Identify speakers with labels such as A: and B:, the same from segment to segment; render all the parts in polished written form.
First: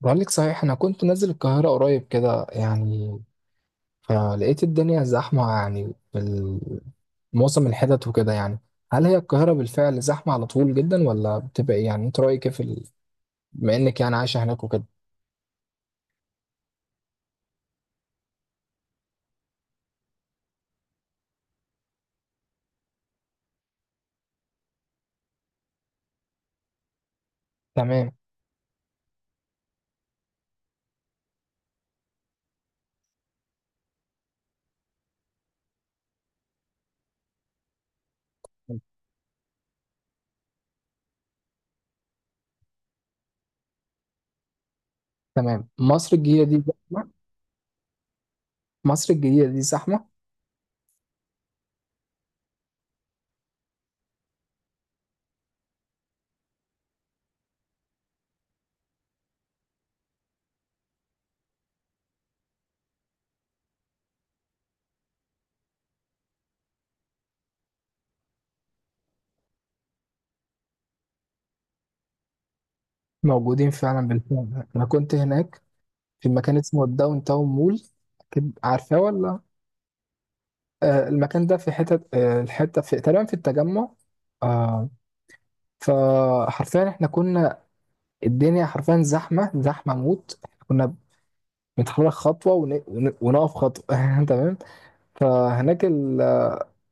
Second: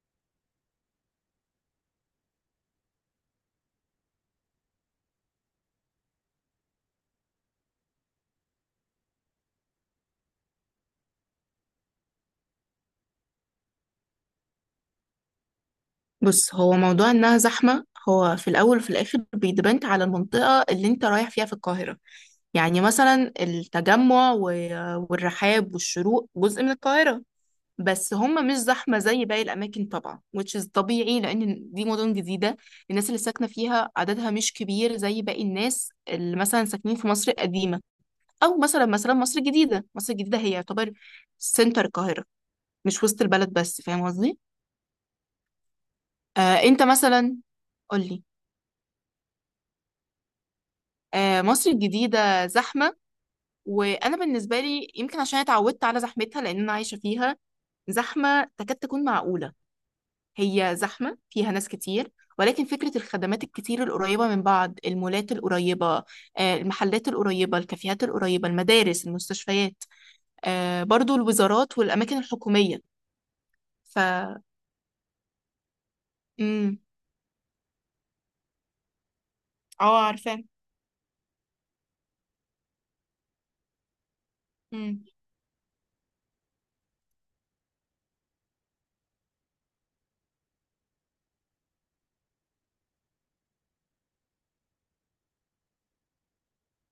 A: بقول لك صحيح انا كنت نازل القاهره قريب كده يعني. فلقيت الدنيا زحمه يعني معظم الحتت وكده يعني. هل هي القاهره بالفعل زحمه على طول جدا ولا بتبقى إيه؟ يعني انت رايك إيه في ال... بما انك يعني عايشه هناك وكده.
B: بص، هو موضوع انها زحمة. هو في الاول وفي الاخر بيدبنت على المنطقة اللي انت رايح فيها في القاهرة. يعني مثلا التجمع والرحاب والشروق جزء من القاهرة.
A: تمام.
B: بس هم مش زحمة زي باقي الأماكن، طبعا which is طبيعي لأن دي مدن جديدة. الناس اللي ساكنة فيها عددها مش كبير زي باقي الناس اللي مثلا ساكنين في مصر القديمة. أو مثلا مصر الجديدة. مصر الجديدة هي يعتبر سنتر القاهرة، مش وسط البلد بس. فاهم قصدي؟
A: تمام، مصر الجديده دي
B: آه، أنت
A: زحمه.
B: مثلا. قولي.
A: مصر الجديده دي زحمه
B: آه، مصر الجديدة زحمة. وأنا بالنسبة لي يمكن عشان اتعودت على زحمتها، لأن أنا عايشة فيها، زحمة تكاد تكون معقولة. هي زحمة فيها ناس كتير، ولكن فكرة الخدمات الكتير القريبة من بعض، المولات القريبة، المحلات القريبة، الكافيهات القريبة، المدارس، المستشفيات، برضو الوزارات والأماكن الحكومية.
A: موجودين
B: ف
A: فعلا، بالفعل انا كنت هناك في مكان
B: مم.
A: اسمه الداون تاون مول، اكيد عارفاه ولا.
B: اه، عارفة.
A: آه المكان ده في حتت، الحته في تقريبا في التجمع. آه،
B: مم.
A: فحرفيا احنا كنا، الدنيا حرفيا زحمه، زحمه موت، احنا كنا بنتحرك خطوه ونقف خطوه. تمام. فهناك ال...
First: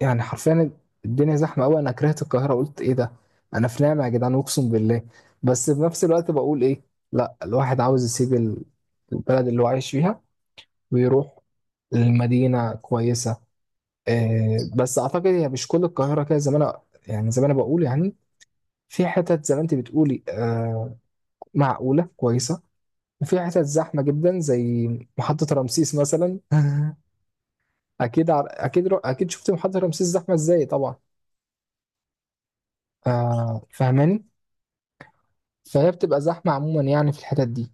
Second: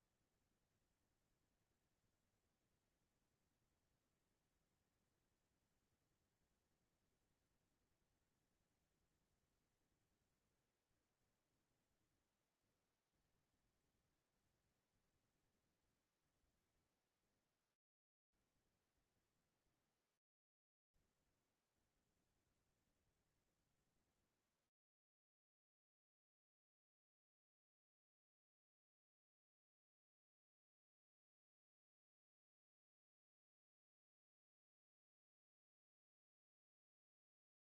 A: يعني حرفيا الدنيا زحمه قوي، انا كرهت القاهره، قلت ايه ده؟ انا في نعمه يا جدعان اقسم بالله. بس في نفس الوقت بقول ايه، لا الواحد عاوز يسيب البلد اللي هو عايش فيها ويروح. المدينة كويسة، بس أعتقد هي مش كل القاهرة كده زي ما أنا، يعني زي ما أنا بقول يعني، في حتت زي ما أنت بتقولي، معقولة كويسة. وفي حتت زحمة جدا زي محطة رمسيس مثلا. أكيد عر... أكيد رو... أكيد شفت محطة رمسيس زحمة إزاي طبعا. آه فاهماني. فهي بتبقى زحمة عموما يعني في الحتت دي.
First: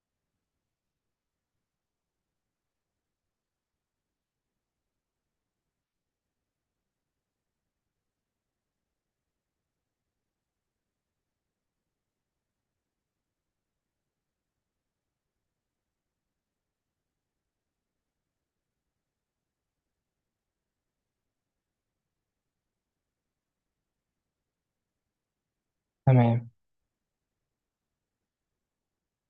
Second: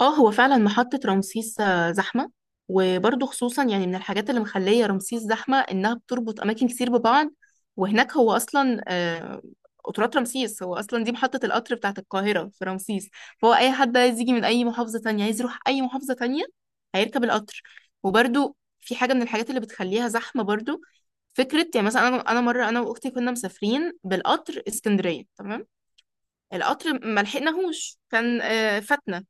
B: اه، هو فعلا محطة رمسيس زحمة. وبرضه خصوصا يعني من الحاجات اللي مخلية رمسيس زحمة إنها بتربط أماكن كتير ببعض. وهناك هو أصلا قطارات رمسيس، هو أصلا دي محطة القطر بتاعة القاهرة في رمسيس. فهو أي حد عايز يجي من أي محافظة تانية، عايز يروح أي محافظة تانية، هيركب القطر. وبرضه في حاجة من الحاجات اللي بتخليها زحمة برضه، فكرة يعني مثلا، أنا مرة أنا وأختي كنا مسافرين بالقطر اسكندرية. تمام.
A: تمام،
B: القطر ما لحقناهوش، كان فاتنا.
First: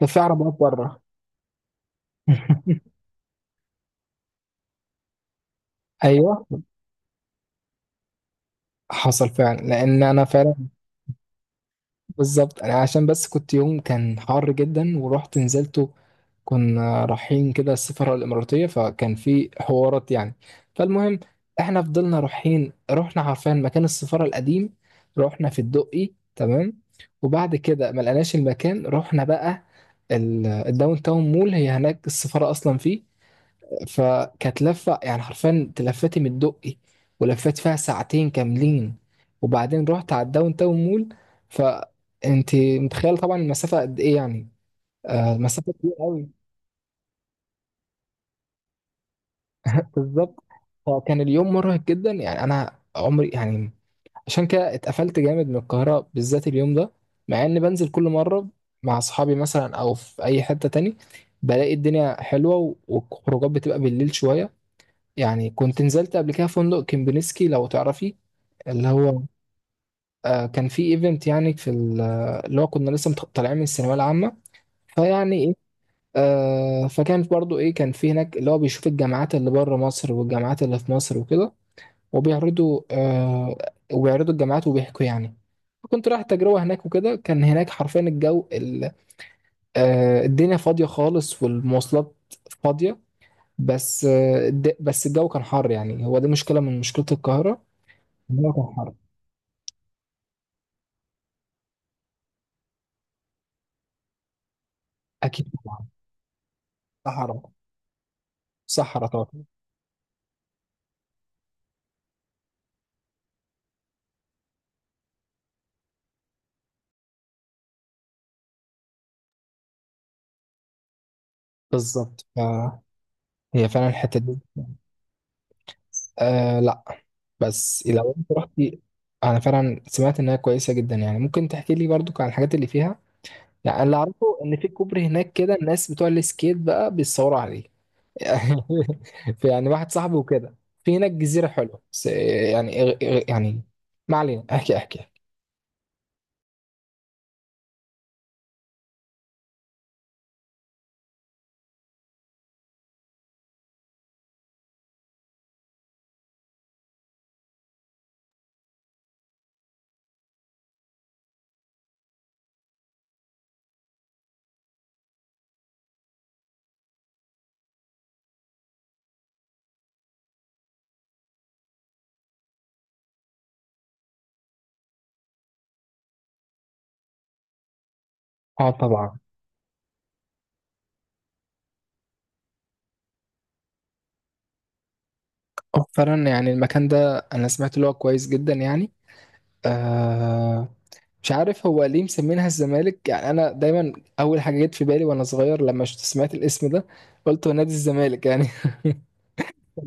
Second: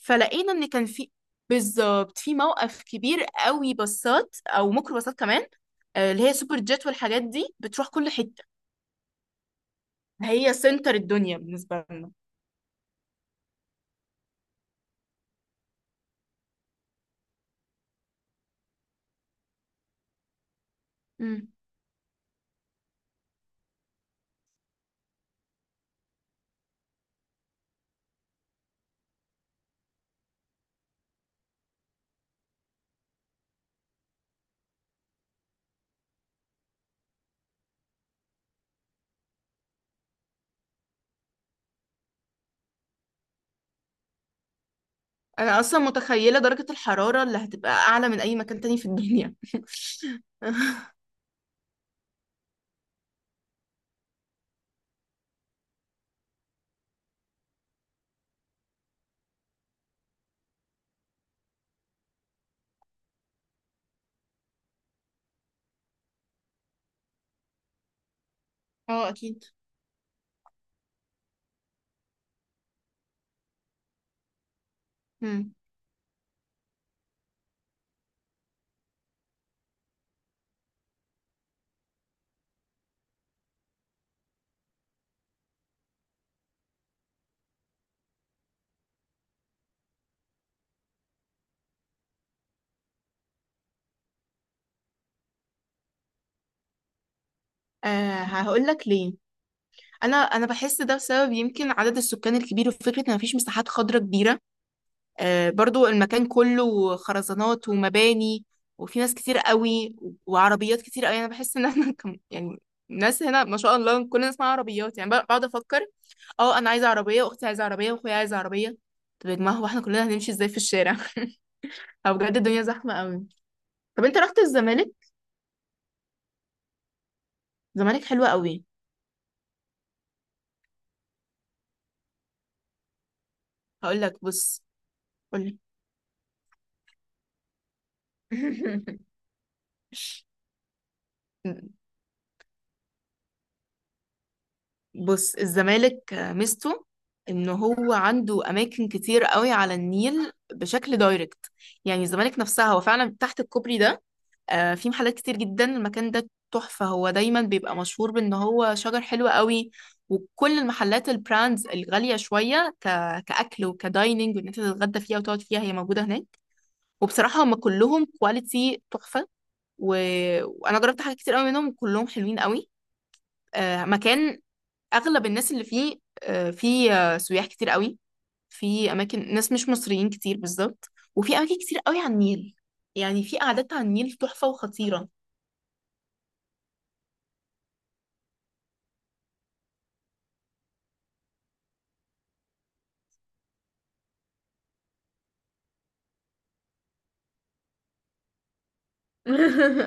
A: ده في عربيات
B: ان كان
A: بره.
B: في، بالظبط، في موقف كبير قوي باصات او ميكرو باصات كمان، اللي هي
A: أيوه
B: سوبر جيت والحاجات دي، بتروح كل حتة.
A: حصل فعلا، لأن أنا
B: هي
A: فعلا
B: سنتر الدنيا بالنسبة لنا.
A: بالظبط، عشان بس كنت يوم كان حر جدا ورحت نزلته. كنا رايحين كده السفارة الإماراتية، فكان في حوارات يعني. فالمهم
B: مم.
A: احنا فضلنا رايحين، رحنا عارفين مكان السفارة القديم، رحنا في الدقي، تمام. وبعد كده ما لقناش المكان، رحنا بقى الداون تاون مول، هي هناك السفارة أصلا فيه. فكانت لفة يعني حرفيا، تلفتي من الدقي ولفيت فيها ساعتين كاملين وبعدين رحت على الداون تاون مول. فانت متخيل طبعا المسافة قد ايه يعني، آه
B: انا
A: المسافة
B: اصلا
A: كبيرة قوي.
B: متخيلة درجة الحرارة اللي هتبقى اعلى من اي مكان تاني في الدنيا.
A: بالظبط، فكان اليوم مرهق جدا يعني، انا عمري يعني، عشان كده اتقفلت جامد من القاهرة بالذات اليوم ده، مع اني بنزل كل مرة مع اصحابي مثلا او في اي حتة تاني بلاقي الدنيا حلوة، والخروجات بتبقى بالليل شوية يعني. كنت نزلت قبل كده فندق كيمبينسكي لو تعرفي، اللي
B: اه،
A: هو،
B: اكيد.
A: آه كان في ايفنت يعني في اللي هو كنا طالعين من الثانويه العامه، فيعني
B: مم.
A: ايه. فكان برضو ايه، كان في هناك اللي هو بيشوف الجامعات اللي بره مصر والجامعات اللي في مصر وكده، وبيعرضوا آه وبيعرضوا الجامعات وبيحكوا يعني. كنت رايح تجربة هناك وكده، كان هناك حرفيا الجو ال... آه الدنيا فاضية خالص والمواصلات فاضية. بس بس الجو كان حر، يعني هو دي مشكلة من مشكلة القاهرة،
B: آه، هقول
A: الوضع
B: لك
A: حر.
B: ليه. انا بحس ده بسبب يمكن عدد السكان الكبير، وفكره ان مفيش مساحات خضراء كبيره.
A: اكيد طبعا،
B: برضو المكان كله
A: صحراء،
B: خرزانات ومباني. وفي
A: صحراء
B: ناس كتير
A: طبعا.
B: قوي وعربيات كتير قوي، انا بحس ان احنا كم يعني. الناس هنا ما شاء الله كلنا اسمها عربيات، يعني بقعد افكر، اه انا عايزه عربيه، واختي عايزه عربيه، واخويا عايز عربيه. طب يا جماعه، هو احنا كلنا هنمشي ازاي في الشارع؟ او
A: بالظبط،
B: بجد الدنيا زحمه
A: فهي
B: قوي.
A: فعلا
B: طب انت
A: الحته
B: رحت
A: دي.
B: الزمالك؟
A: آه لا، بس
B: الزمالك
A: لو
B: حلوه
A: انت
B: قوي.
A: رحتي، انا فعلا سمعت انها كويسه جدا يعني. ممكن تحكي لي برضو عن الحاجات اللي فيها، يعني أنا اللي
B: هقول لك،
A: اعرفه ان
B: بص.
A: في كوبري هناك كده
B: قول
A: الناس بتوع السكيت بقى بيتصوروا عليه. في يعني واحد صاحبي وكده في هناك جزيره
B: لي.
A: حلوه، بس يعني يعني ما علينا، احكي احكي.
B: بص، الزمالك ميزته ان هو عنده اماكن كتير قوي على النيل بشكل دايركت. يعني الزمالك نفسها، هو فعلا تحت الكوبري ده، في محلات كتير جدا. المكان ده تحفة، هو دايما بيبقى مشهور بان هو شجر حلو قوي. وكل المحلات، البراندز الغالية شوية، كأكل وكدايننج، وان انت تتغدى فيها وتقعد فيها، هي موجودة هناك. وبصراحة هم كلهم كواليتي تحفة. و... وانا جربت حاجات كتير قوي منهم، كلهم حلوين قوي. آه، مكان اغلب الناس اللي فيه، آه، في آه، سياح كتير قوي.
A: اه
B: في
A: طبعا.
B: اماكن ناس مش مصريين كتير بالظبط. وفي اماكن كتير قوي على النيل، يعني في قعدات على النيل تحفة وخطيرة.
A: آه، فعلا يعني المكان ده انا سمعت اللي هو كويس جدا يعني. آه، مش عارف هو ليه مسمينها الزمالك، يعني انا دايما اول حاجه جت في بالي وانا صغير لما شفت سمعت الاسم ده، قلت هو نادي الزمالك يعني.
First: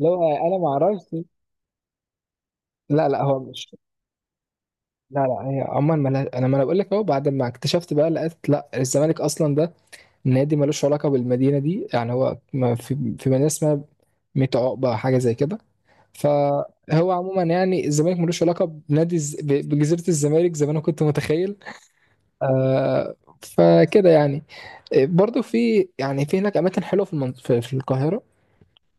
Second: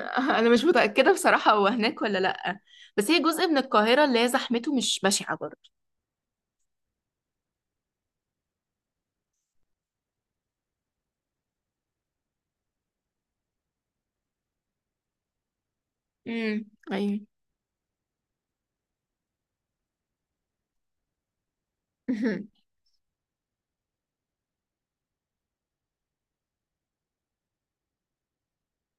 A: لو
B: انا
A: انا
B: مش
A: ما
B: متأكدة
A: اعرفش.
B: بصراحة هو هناك ولا لأ.
A: لا
B: بس هي
A: لا هو
B: جزء من
A: مش،
B: القاهرة اللي هي زحمته مش
A: لا لا
B: بشعة
A: هي
B: برضه.
A: عموما ما لها- انا ما انا بقول لك اهو، بعد ما اكتشفت بقى لقيت لا الزمالك اصلا ده نادي ملوش علاقه بالمدينه دي، يعني هو ما في في مدينه اسمها ميت عقبه حاجه زي كده.
B: امم،
A: فهو
B: ايوه.
A: عموما يعني الزمالك ملوش علاقه بجزيره الزمالك زي ما انا كنت متخيل. آه، فكده يعني. آه، برضو في يعني في هناك اماكن حلوه في في القاهره.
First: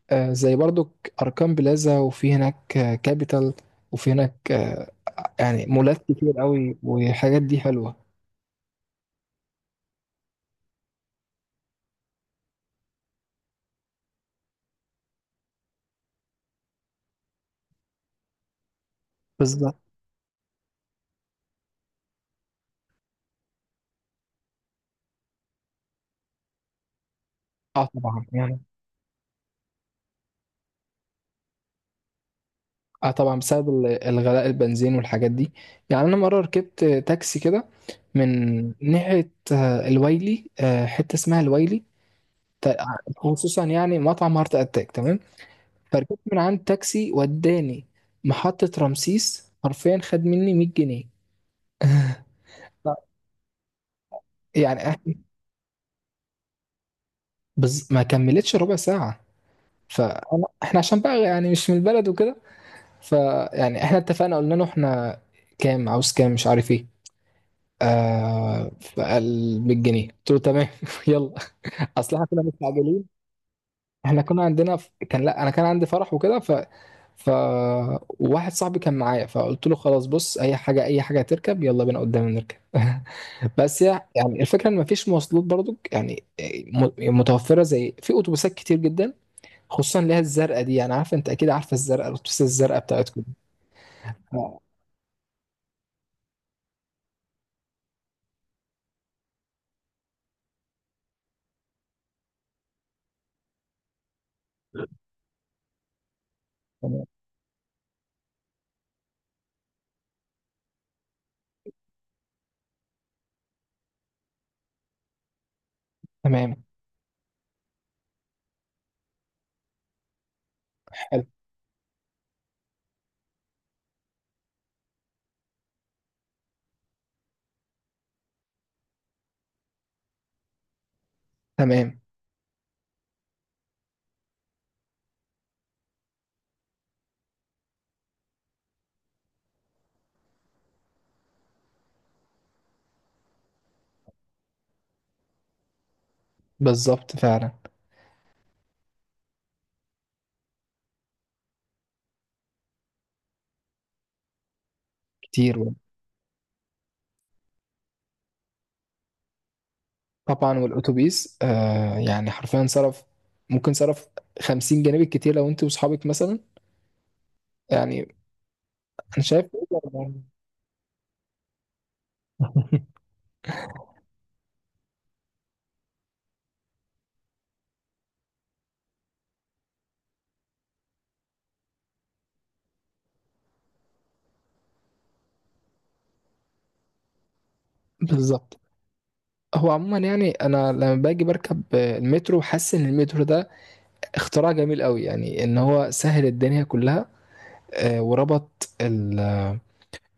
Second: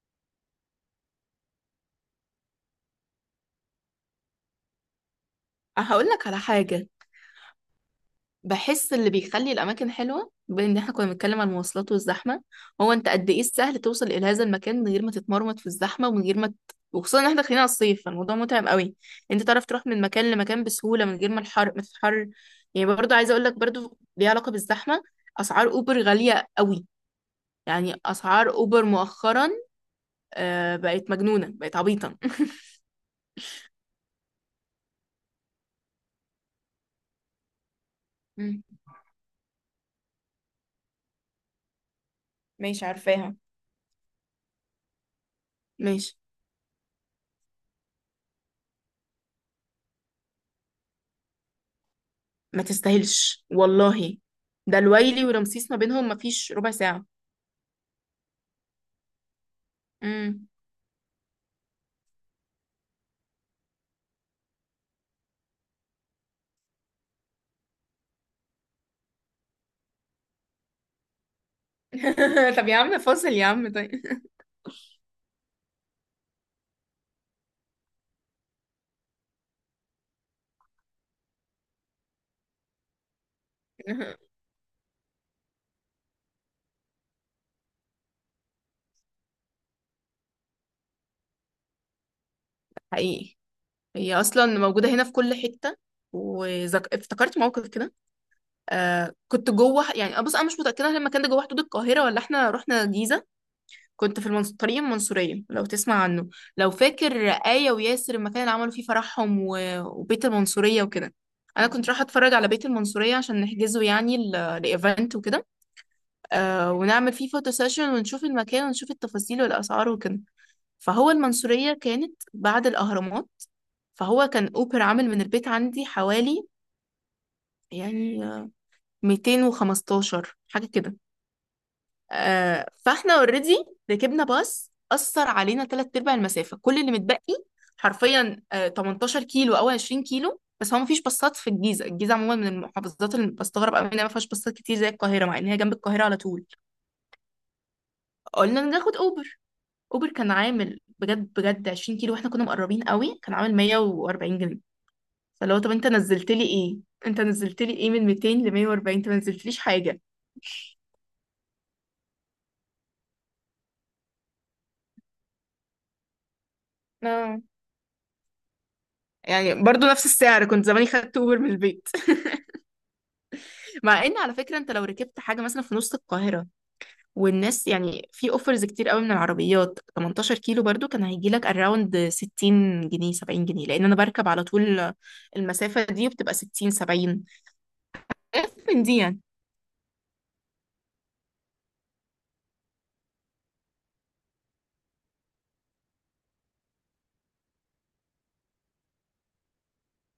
A: آه زي برضو اركان بلازا، وفي هناك آه كابيتال، وفي هناك آه يعني مولات
B: هقول لك
A: كتير
B: على
A: قوي
B: حاجة.
A: والحاجات دي حلوه.
B: بحس اللي بيخلي الأماكن حلوة، بما إن إحنا كنا بنتكلم عن المواصلات والزحمة، هو أنت قد إيه السهل توصل إلى هذا المكان من غير ما تتمرمط في الزحمة، ومن غير ما وخصوصا إن إحنا داخلين على الصيف، فالموضوع متعب قوي. أنت تعرف
A: بالظبط.
B: تروح من مكان لمكان بسهولة من غير ما الحر ما تتحر. يعني برضه عايزة أقول لك برضه ليها علاقة بالزحمة. أسعار أوبر غالية قوي.
A: اه
B: يعني
A: طبعا
B: أسعار
A: يعني.
B: أوبر مؤخرا بقت مجنونة، بقت عبيطة.
A: اه طبعا بسبب الغلاء، البنزين والحاجات دي. يعني انا مره ركبت آه، تاكسي كده من
B: مم.
A: ناحيه آه الويلي، حته اسمها الويلي، تا-
B: ماشي، عارفاها.
A: خصوصا يعني مطعم هارت اتاك، تمام.
B: ماشي.
A: فركبت من عند تاكسي وداني محطة رمسيس، حرفيا خد مني 100 جنيه.
B: ما
A: ف-
B: تستاهلش والله. ده
A: يعني إح-
B: الويلي ورمسيس ما بينهم ما فيش ربع ساعة.
A: ما كملتش ربع ساعة. فاحنا
B: امم.
A: عشان بقى يعني مش من البلد وكده، فيعني احنا اتفقنا قلنا له احنا كام عاوز، كام، مش عارف ايه. آه فقال 100 جنيه، قلت له تمام، يلا. اصل احنا كنا
B: طب يا عم،
A: مستعجلين،
B: فاصل يا عم، طيب.
A: احنا كنا عندنا ف... كان لا، انا كان عندي فرح وكده، ف ف واحد صاحبي كان معايا، فقلت له خلاص بص، اي حاجه، اي حاجه تركب يلا بينا قدام نركب. بس يعني الفكره ان مفيش مواصلات برضو يعني، م- متوفره، زي في اتوبيسات كتير جدا، خصوصا اللي هي الزرقاء دي. يعني عارفه، انت اكيد عارفه الزرقاء، الاتوبيسات الزرقاء بتاعتكم.
B: حقيقي، هي اصلا
A: آه،
B: موجوده هنا في كل حته. افتكرت موقف كده. آه، كنت جوه، يعني بص، انا مش متاكده هل المكان ده جوه حدود القاهره ولا احنا رحنا الجيزه. كنت في طريق المنصوريه، لو تسمع عنه، لو
A: تمام.
B: فاكر آية وياسر المكان اللي عملوا فيه فرحهم، وبيت المنصوريه وكده. انا كنت رايحه اتفرج على بيت المنصوريه عشان نحجزه، يعني لايفنت وكده.
A: تمام.
B: آه، ونعمل فيه فوتو سيشن ونشوف المكان ونشوف التفاصيل والاسعار وكده. فهو
A: حلو.
B: المنصورية كانت بعد الأهرامات. فهو كان أوبر عامل من البيت عندي حوالي، يعني، 215 حاجة كده.
A: تمام.
B: آه، فاحنا اوريدي ركبنا باص، أثر علينا تلات أرباع المسافة، كل اللي متبقي حرفيا آه 18 كيلو أو 20 كيلو. بس هو مفيش باصات في الجيزة. الجيزة عموما من المحافظات اللي بستغرب أوي إنها مفيهاش باصات كتير زي القاهرة، مع إن هي جنب القاهرة على طول.
A: بالظبط، فعلا
B: قلنا ناخد أوبر. أوبر كان عامل بجد بجد 20 كيلو واحنا كنا مقربين قوي، كان عامل 140 جنيه.
A: كتير
B: فلو طب انت
A: والله.
B: نزلت لي ايه؟ انت نزلت لي ايه من 200 ل 140؟ انت ما نزلتليش حاجه.
A: طبعا، والاتوبيس آه يعني حرفيا صرف، ممكن صرف 50 جنيه بالكتير لو انت واصحابك مثلا
B: اه.
A: يعني، انا شايف.
B: يعني برضو نفس السعر كنت زماني خدت اوبر من البيت. مع ان على فكره انت لو ركبت حاجه مثلا في نص القاهره، والناس يعني في اوفرز كتير قوي من العربيات، 18 كيلو برضو كان هيجي لك اراوند 60 جنيه 70 جنيه، لان انا بركب على طول المسافه دي وبتبقى 60 70. اف
A: بالظبط.
B: من دي، يعني.
A: هو عموما يعني انا لما باجي بركب المترو حاسس ان المترو ده اختراع جميل قوي يعني، ان هو سهل الدنيا كلها. آه، وربط ال...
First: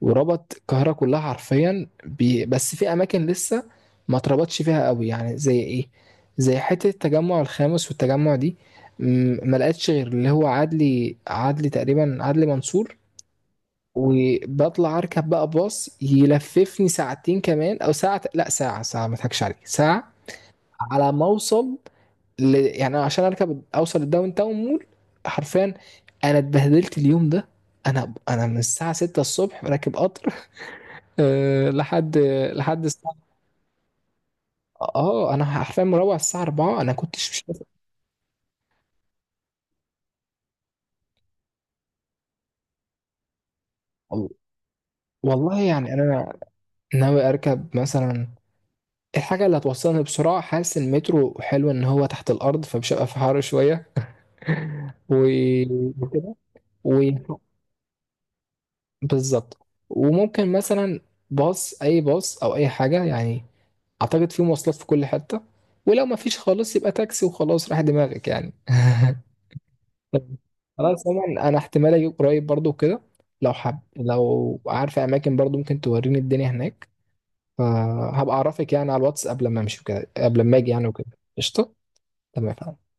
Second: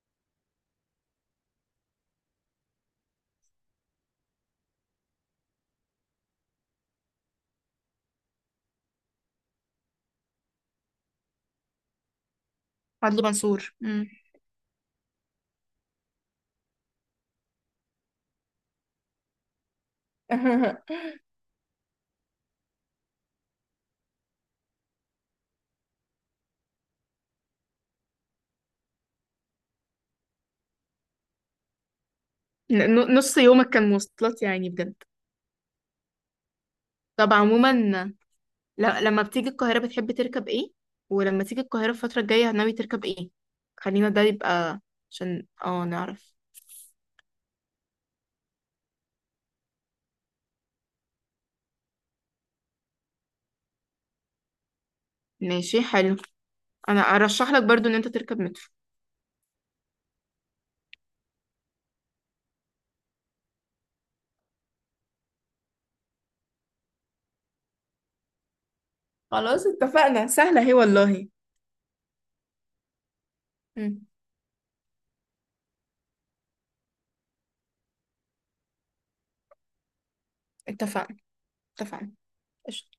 A: وربط القاهره كلها حرفيا بس في اماكن لسه ما اتربطش فيها قوي، يعني زي ايه، زي حته التجمع الخامس والتجمع دي، ما لقيتش غير اللي هو عدلي، تقريبا عدلي منصور.
B: عدلي منصور. مم.
A: وبطلع اركب بقى باص يلففني ساعتين كمان او ساعه، لا ساعه، ما اضحكش عليك، ساعه على ما اوصل ل... يعني أنا عشان اركب اوصل الداون تاون مول حرفيا انا اتبهدلت اليوم ده. انا من الساعه 6 الصبح راكب قطر. أه لحد الساعه،
B: نص يومك كان مواصلات، يعني بجد؟
A: اه انا حرفيا مروح الساعه 4. انا كنتش
B: طب
A: مش شايف-
B: عموما، لما بتيجي القاهرة بتحب تركب ايه؟ ولما تيجي القاهرة الفترة الجاية ناوي تركب ايه؟ خلينا ده يبقى عشان
A: والله
B: اه
A: يعني انا
B: نعرف.
A: ناوي اركب مثلا الحاجه اللي هتوصلني بسرعه، حاسس إن المترو حلو ان هو تحت الارض فمش هبقى في حر شويه.
B: ماشي، حلو.
A: وكده.
B: انا
A: و-
B: ارشح لك برضو ان انت تركب مترو.
A: بالظبط. وممكن مثلا باص، اي باص او اي حاجه يعني، اعتقد في مواصلات في كل حته. ولو ما فيش خالص يبقى تاكسي وخلاص راح دماغك يعني.
B: خلاص، اتفقنا،
A: طيب.
B: سهلة هي
A: خلاص
B: والله.
A: عموما انا احتمال اجي قريب برضو كده، لو حب،
B: مم.
A: لو عارفه اماكن برضو ممكن توريني الدنيا هناك، فهبقى اعرفك يعني على الواتس قبل ما امشي وكده، قبل ما اجي يعني وكده.
B: اتفقنا.
A: قشطه.
B: اتفقنا.
A: تمام.
B: قشطة.